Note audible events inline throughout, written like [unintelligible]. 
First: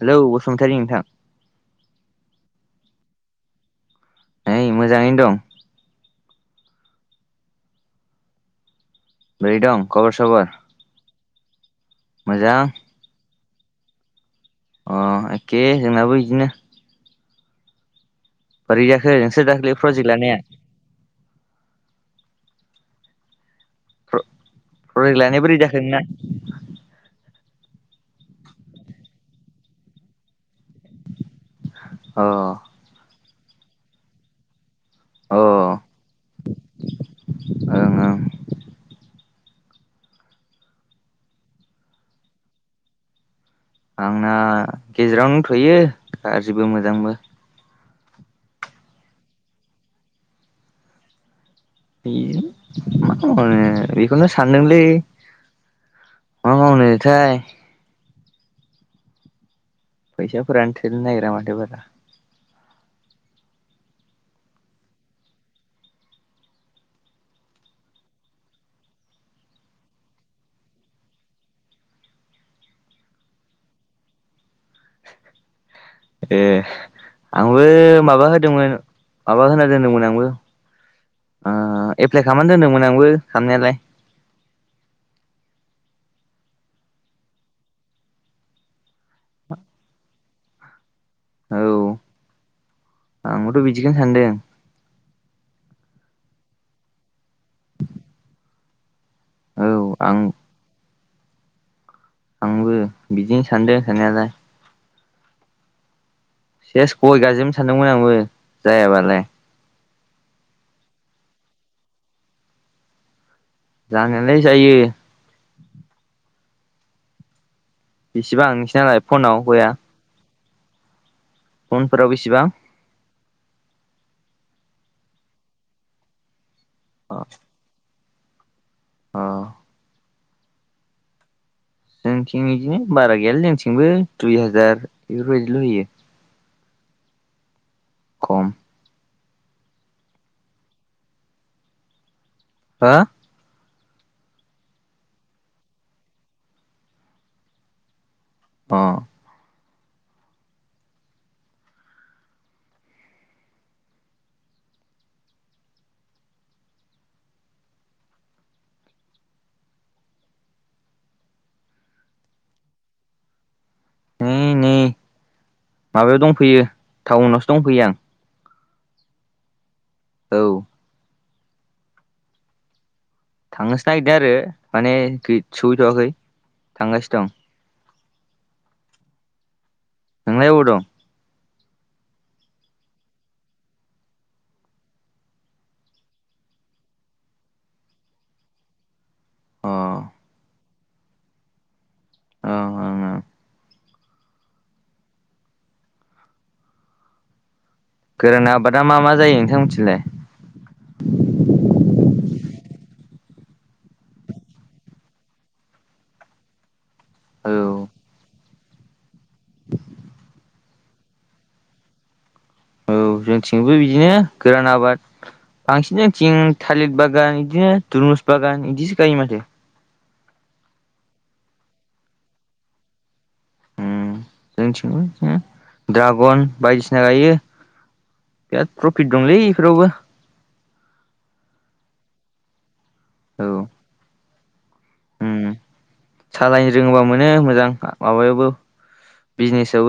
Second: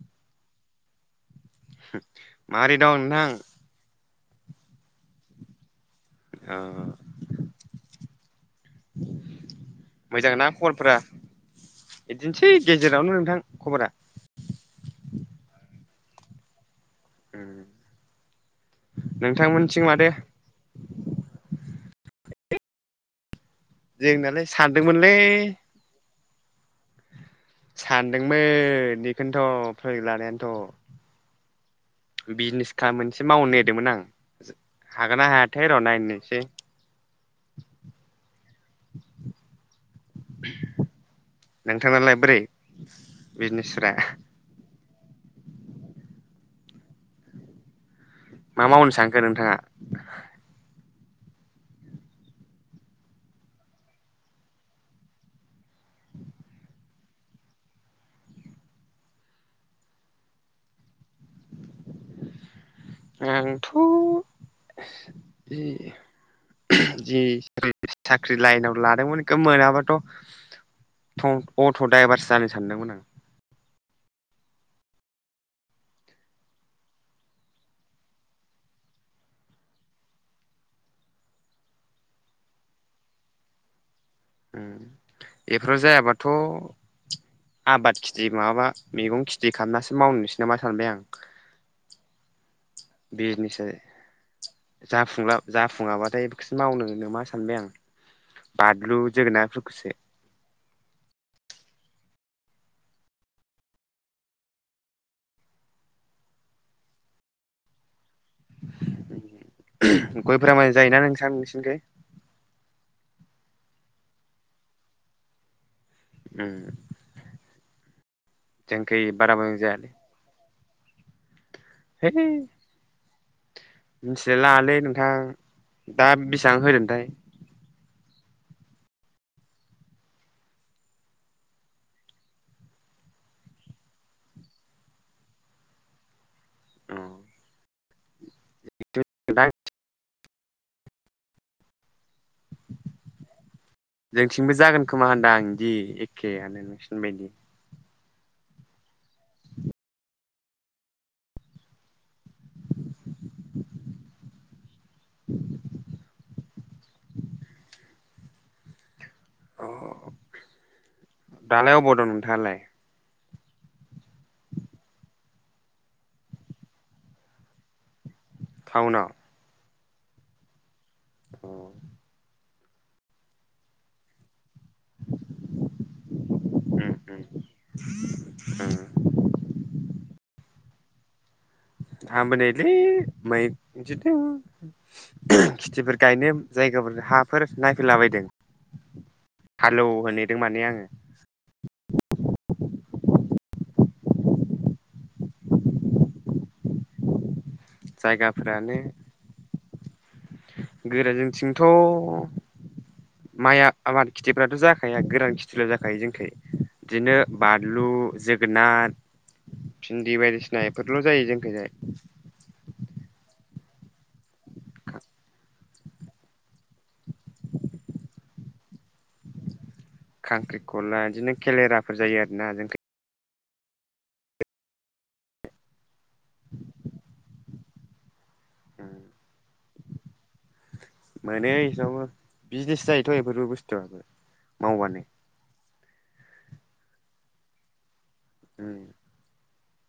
Hello Basumatary नोंथां माबोरै दं नोंथां? नै मोजाङैनो दं अ बोरै दं खबर मोजां सबर ना खबरफ्रा? बिदिनोसै मोजां गेजेरावनो नोंथां खबरा अ एखे जोंनाबो इदिनो उ बोरै जाखो नोंसोर दाखालै प्रजेक्ट लानाया प्र जोंनालाय सानदोंमोनलै प्रजेक्ट लानाया बोरै जाखो नोंना सानदोंमोन बेखौनोथ' प्रजेक्ट लानायानोथ' अ बिजनेस खालाम मोनसे मावनो नागिरदोंमोन आं हागोन ना अ हाया थाय र' ओं नायनोसै ओं नोंथाङा लाइ बोरै बिजनेसफ्रा आंना गेजेरावनो दंथ'यो गाज्रिबो मोजांबो मा मावनो सानखो नोंथाङा? बे मा खालामबावनो बेखौनो सानदोंलै [unintelligible] फैसा फोरानो थोनो नागिरा माथो बारा आंथ' जि जि साख्रि लाइनाव लादोंमोन बेखौ मोनाबाथ' अट' द्राइभार जानो सानदोंमोन आं ए आंबो माबा होदोंमोन माबा होना दोनदोंमोन आंबो ओ एप्लाइ खालामनानै दोनदोंमोन आंबो खालामनायालाय बेफोराव जायाबाथ' आबाद खिथि माबाबा मैगं खिथि खालामनासो मावनोसै नामा सानबाय आं औ बिजनेसो आंबोथ' बिदिखौनो सानदों जाफुंला जाफुङाबाथाय बेखौसो मावनो नो मा सानबाय आं बादलु औ जोगोनारफोरखौसो आं आंबो बिदिनो सानदों सनायालाय सेस गय गाजोबनो सानदोंमोन आंबो जायाबालाय गयफोरा माजां जायोना नोंथां नोंसिनिखौ? जानायलाय जायो। ओम बिसेबां नोंस नालाय फनाव गया? जायालै फनफोराव है बेसिबां जालालै नोंथां दा बेसेबां होदों थाय औ जोंथिं बिदिनो बारा गैयालाय जोंथिंबो दुइ हाजार बेफोरबायदिल' होयो खम [unintelligible] हा जोंथिंबो जागोन खोमा होनदां इदि एखेआनो नोंसिनिबायदि अ अ दालाय अबाव दं नोंथाङालाय? उ नै माबायाव दंफैयो टाउनावसो दंफैयो आं। टाउनाव औ औ थांनोसो नागिरदों आरो माने [unintelligible] सहैथ'वाखै उम थांगासिनो उम दं। उम नोंलाय अबाव दं? आंबो नैलै [unintelligible] खिथिफोर गायनो जायगा गोबोर हाफोर नायफैलाबायदों अ हालेवहोनो ओं नेदों माने आङो। ओं ओं ओं गोरान आबादा मा मा जायो नोंथां मोनथिंलाय? गोराजोंथिंथ' माइआ आबाद खेथिफ्राथ' जाखाया गोरान खेथिल' जाखायो जोंखाय बिदिनो औ बानलु [unintelligible] जोगोनार, भिन्दि बायदिसिना बेफोरल' जायो जोंखैहाय। औ जोंथिंबो बिदिनो गोरान आबाद बांसिन जोंथिं थालिर बागान बिदिनो दुरमुस बागान बिदिसो गायो माथो। खांख्रिखला बिदिनो केलेराफोर जायो आर ना जोंखै। उम जोंथिंबो बिदिनो ड्रागन बायदिसिना गायो। बिराद प्रफिट दंलै इफोरावबो। मोनो इसावबो बिजनेस जायोथ' बेफोरबो औ बुस्थुआ मावबानो। उम सालायनो रोङोबा मोनो मोजां माबायावबो बिजनेस [unintelligible]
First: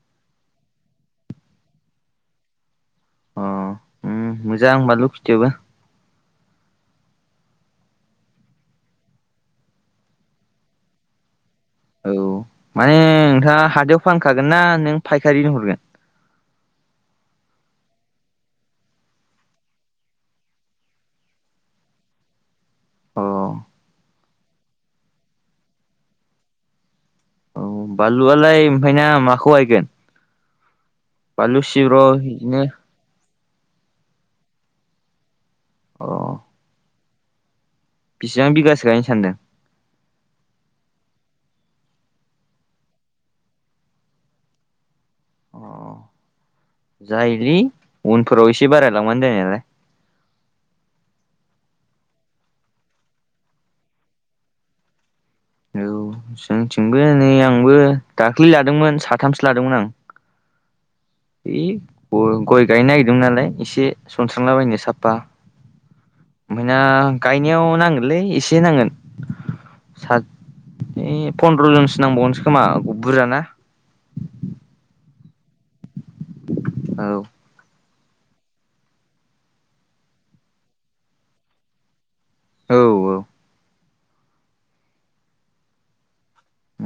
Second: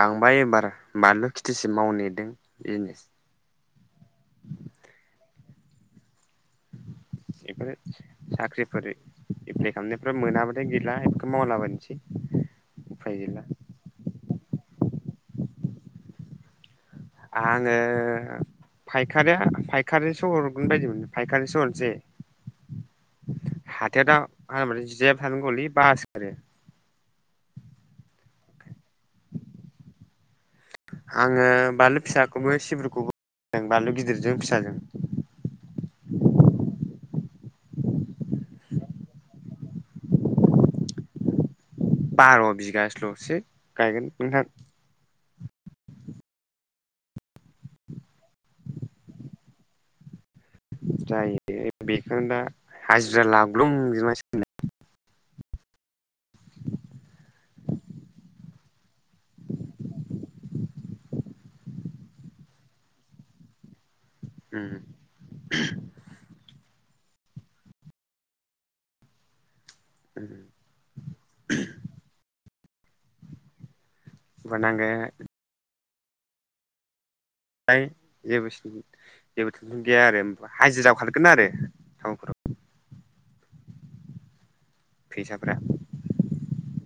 आंबा एबार बानलु खिथिसो मावनोनेदों बिजनेस अ उम मोजां बानलु खिथियाबो। [inaudible] बेफोरो साख्रिफोर एप्लाइ खालामनायफ्रा मोनाबाथाय गैला बेफोरखौ मावलाबानो औ माने नोंथाङा हाथाइआव फानखागोन ना नों फायखारिनो हरगोन। आङो फायखारिया फायखारिसो हरगोन बायदिमोन फायखारिसो हरनोसै। अ हाथाइआवथ' मा होनो मोनलाय जिरायबाय थानांगलै बासो गारो। औ बानलुआलाय ओमफ्राय ना माखौ गायगोन? आङो बानलु फिसाखौबो बिदिनो सिब्रुखौबो [unintelligible] बानलु गिदिरजों फिसाजों। अ बिसिबां बिगासो गायनो सानदों? बार' बिगासोल'सो गायगोन नोंथां। अ जायोलै उनफोराव एसे बारायलांबानो जानायालाय। जायोलै बेखौनो दा हाजिरा लाग्लुं जोबनांसिगोनलाय। औ जोंथिंबो नै आंबो दाख्लै लादोंमोन साथामसो लादोंमोन आं। है गय गय गायनो नागिरदोंमोन नालाय एसे सनस्रांलाबायनो साफ्फा [unintelligible] गायनायाव नांगोनलै एसे नांगोन। साथ ओइ पनद्र'जनसो नांबावगोनसो खोमा बुरजाना [unintelligible] नांगोन। औ होइ जेबो [unintelligible] जेबो टेनसन गैया आरो हाजिरायाव खारगोन आरो टाउनफोराव। औ औ फैसाफ्रा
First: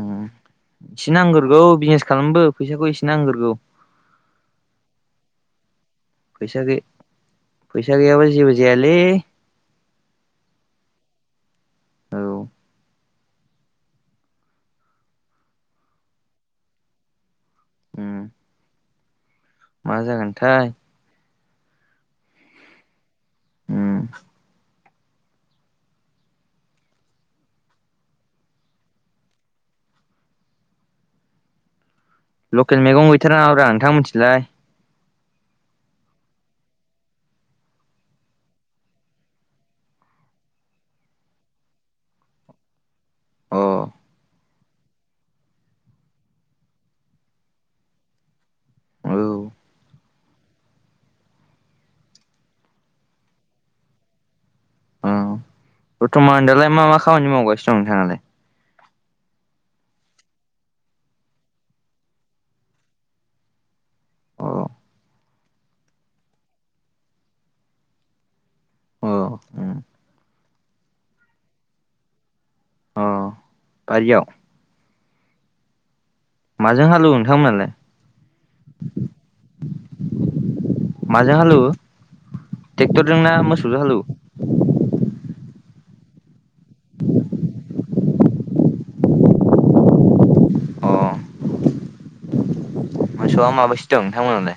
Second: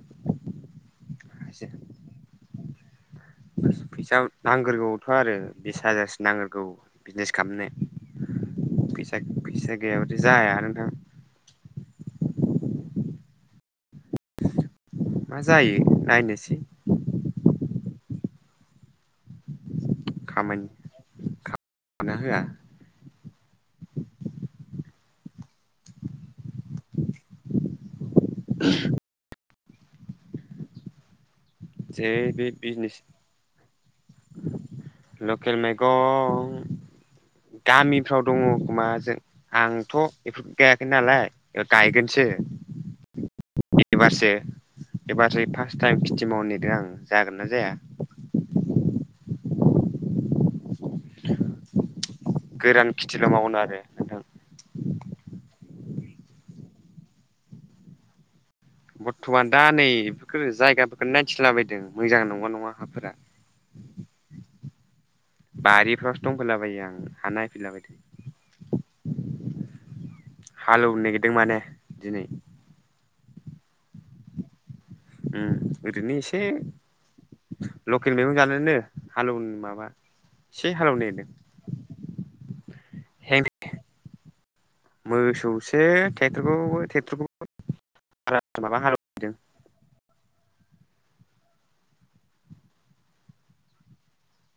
ओम एसे नांगोरगौ बिजनेस खालामनो बो फैसाखौ एसे नांग्रोगौ फैसा नांग्रोगौथ' आरो एसे हाजारसो फैसा नांगोरगौ गै बिजनेस फैसा गैयाबा जेबो खालामनो जायालै फैसाग फैसागैयाबाथाय जाया नोंथां औ मा जायो नायनोसै ओम मा जागोनथाय? मान हो [unintelligible] ओम [unintelligible] जे बे लकेल बिजनेस मैगं गैथारा नोंथां मोनथिलाय? लकेल मैगं गामिफ्राव दङ खोमा जों आंथ' बेफोरखौ गायाखै नालाय गायगोनसो। अ औ बेनिफारसे [unintelligible] एबारसो फार्स्ट टाइम खेथि मावनो नागिर दों आं, जागोन ना जाया? औ गोरान खेथिल' मावगोन आरो नोंथां। औ बरथ'मान दालाय मा मा खामानि मावगासिनो दं नोंथाङालाय? बरथ'मान दा नै बेफोरखौ जायगाफोरखौ नायथिलाबायदों मोजां नंगौ ना नङा हाफोरा। [unintelligible] अ बारिफ्रावसो दंफैलाबायो आं हा नायफैला बायदों। औ ओम हालेवनो नागिरदों माने दिनै। अ' बारियाव? ओम बिदिनो एसे माजों हालौवो नोंथांमोनालाय लकेल मैगं जानोनो हालेवनो माबा। एसे हालेवनो नागिरदों। ट्रेक्टर जोंनाा हें मोसौ जों हालेवयो? एसेेटरखौ ्रेक्टरखौार माबा हैदों [unintelligible] अ मोसौआ माबैसो दं नोंथांमोनालाय?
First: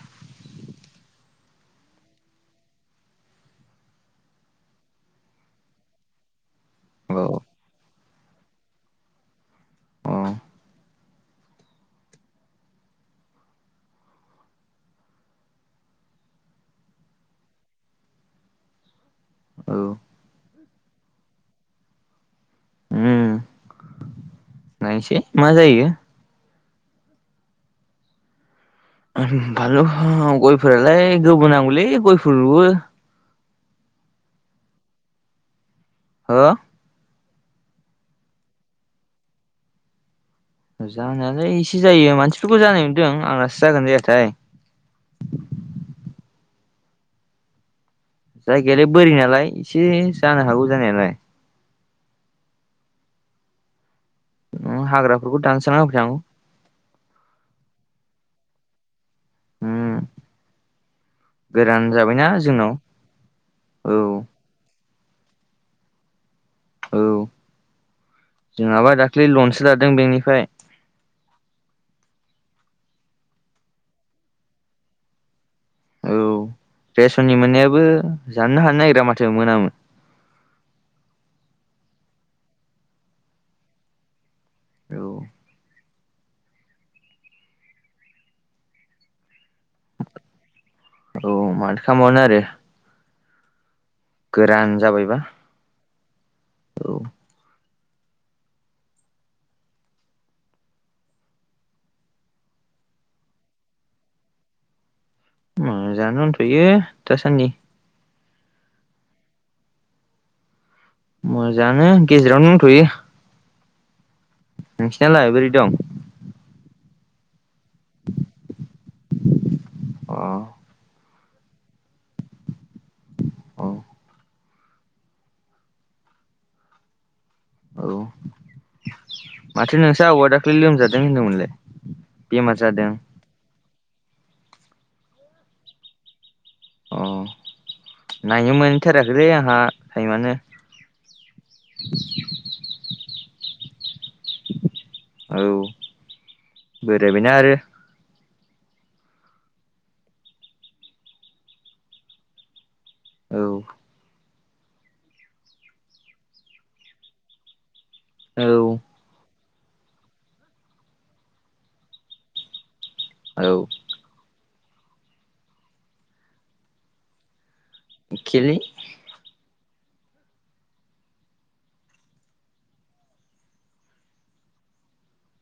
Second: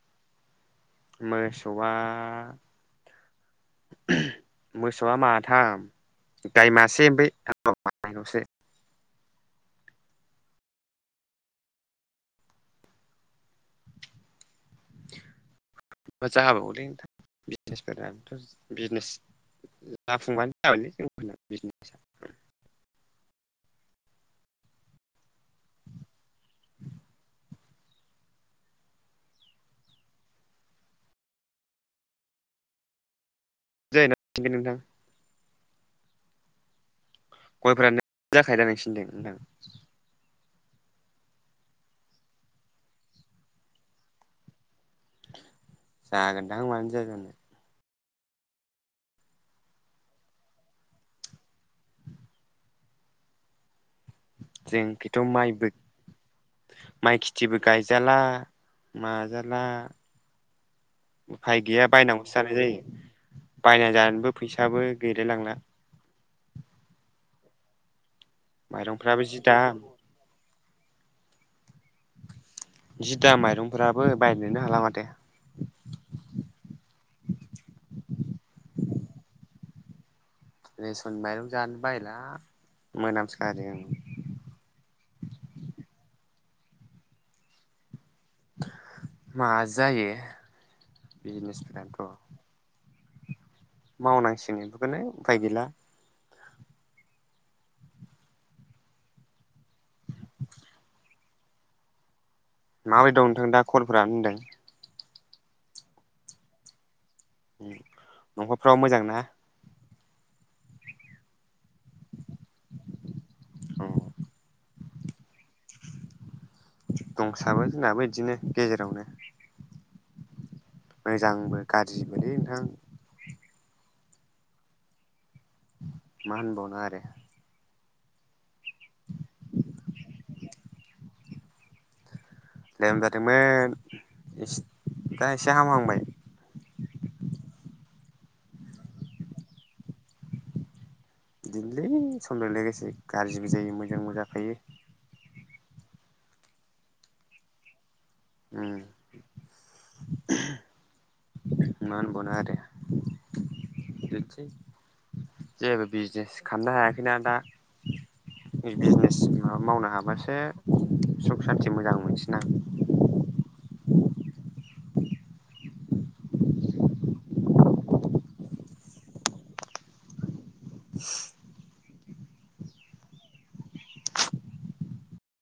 मोसौआ? मोसौआ माथाम गाय मासे औ ओमफ्राय मन'से [unintelligible] औ जाहाबावलैोंथां बिजनेसफोराथ' बिजनेस औ जाफुंबानो [unintelligible] ों बिजने [unintelligible] ओम नायसै मा जायो? [unintelligible] ओम बालु गयफोरालाय गोबोनांगौलै गयफोर राबो। [unintelligible] हा गयफोराानो जाखायोदा नोंसिनिथिं नोंथां। जानायालाय एसे जायो मानसिफोरखौ जानाय नुदों आंनासो जागोना जायाथाय? जागोनदां मानो जायाजानो। जायगायालाय बोरि नालाय एसे जानो हागौ जानायालाय। जोंखैथ' हाग्राफोरखौ माइबो दानस्रां ना होबाय थानांगौ। माइ खेथिबो गायजाला माजाला। उम उफाय गोरान गैया जाबायना बायनांगौसो जानाय जोंनाव जायो बायनानै औ जानोबो फैसाबो। गैलायलांना। औ जोंहाबा माइरंफ्राबो जि दाख्लिलनसो दाम लादों बेंकनिफ्राय। जिदा माइरंफोराबो बायनोनो हाला माथो। औ जो‌ मोनामो। रेसन माइरं जानो बायला मोनामसखा आरो आ। औ। मा जायो औ माथो बिजनेसफोराथ'। खालामबावनो आरो मावनांसिगोन बेखौनो उफाय गैला। औ। माबायदि दं नोंथां दा कलफोरानो होनदों। मोजांआनो दोंथ'यो दासान्दि। न'खरफ्राव मोजां ना। मोजां आंनो गेजेराव दंथयो। औ। नोंसिनालाय बोरै‌ दं। दंसाबो जोंनाबो बिदिनो गेजेरावनो। अ। मोजांबो गाज्रिबोलै नोंथां। औ। मा होनबावनो आरो। औ माथो नोंसा आबौआ दाखालि लोमजादों होनदोंमोनलाय। बेमार जादों लेमजादोंमोन दा एसे हामहांबाय। अ नायनो मोनथाराखैलै आंहा टाइमानो। बिदिनोलै समलजों लोगोसे गाज्रिबो जायो मोजांबो जाखायो। औ बोरायबायना आरो। उम मा‌ होनबानो आरो। औ। बिदिनोसै जेबो बिजनेस खालामनो हायाखैना दा। औ बिजनेस। मा मावनो हाबासो सुख सान्थि मोजां मोनसिन आं। औ। खेलो।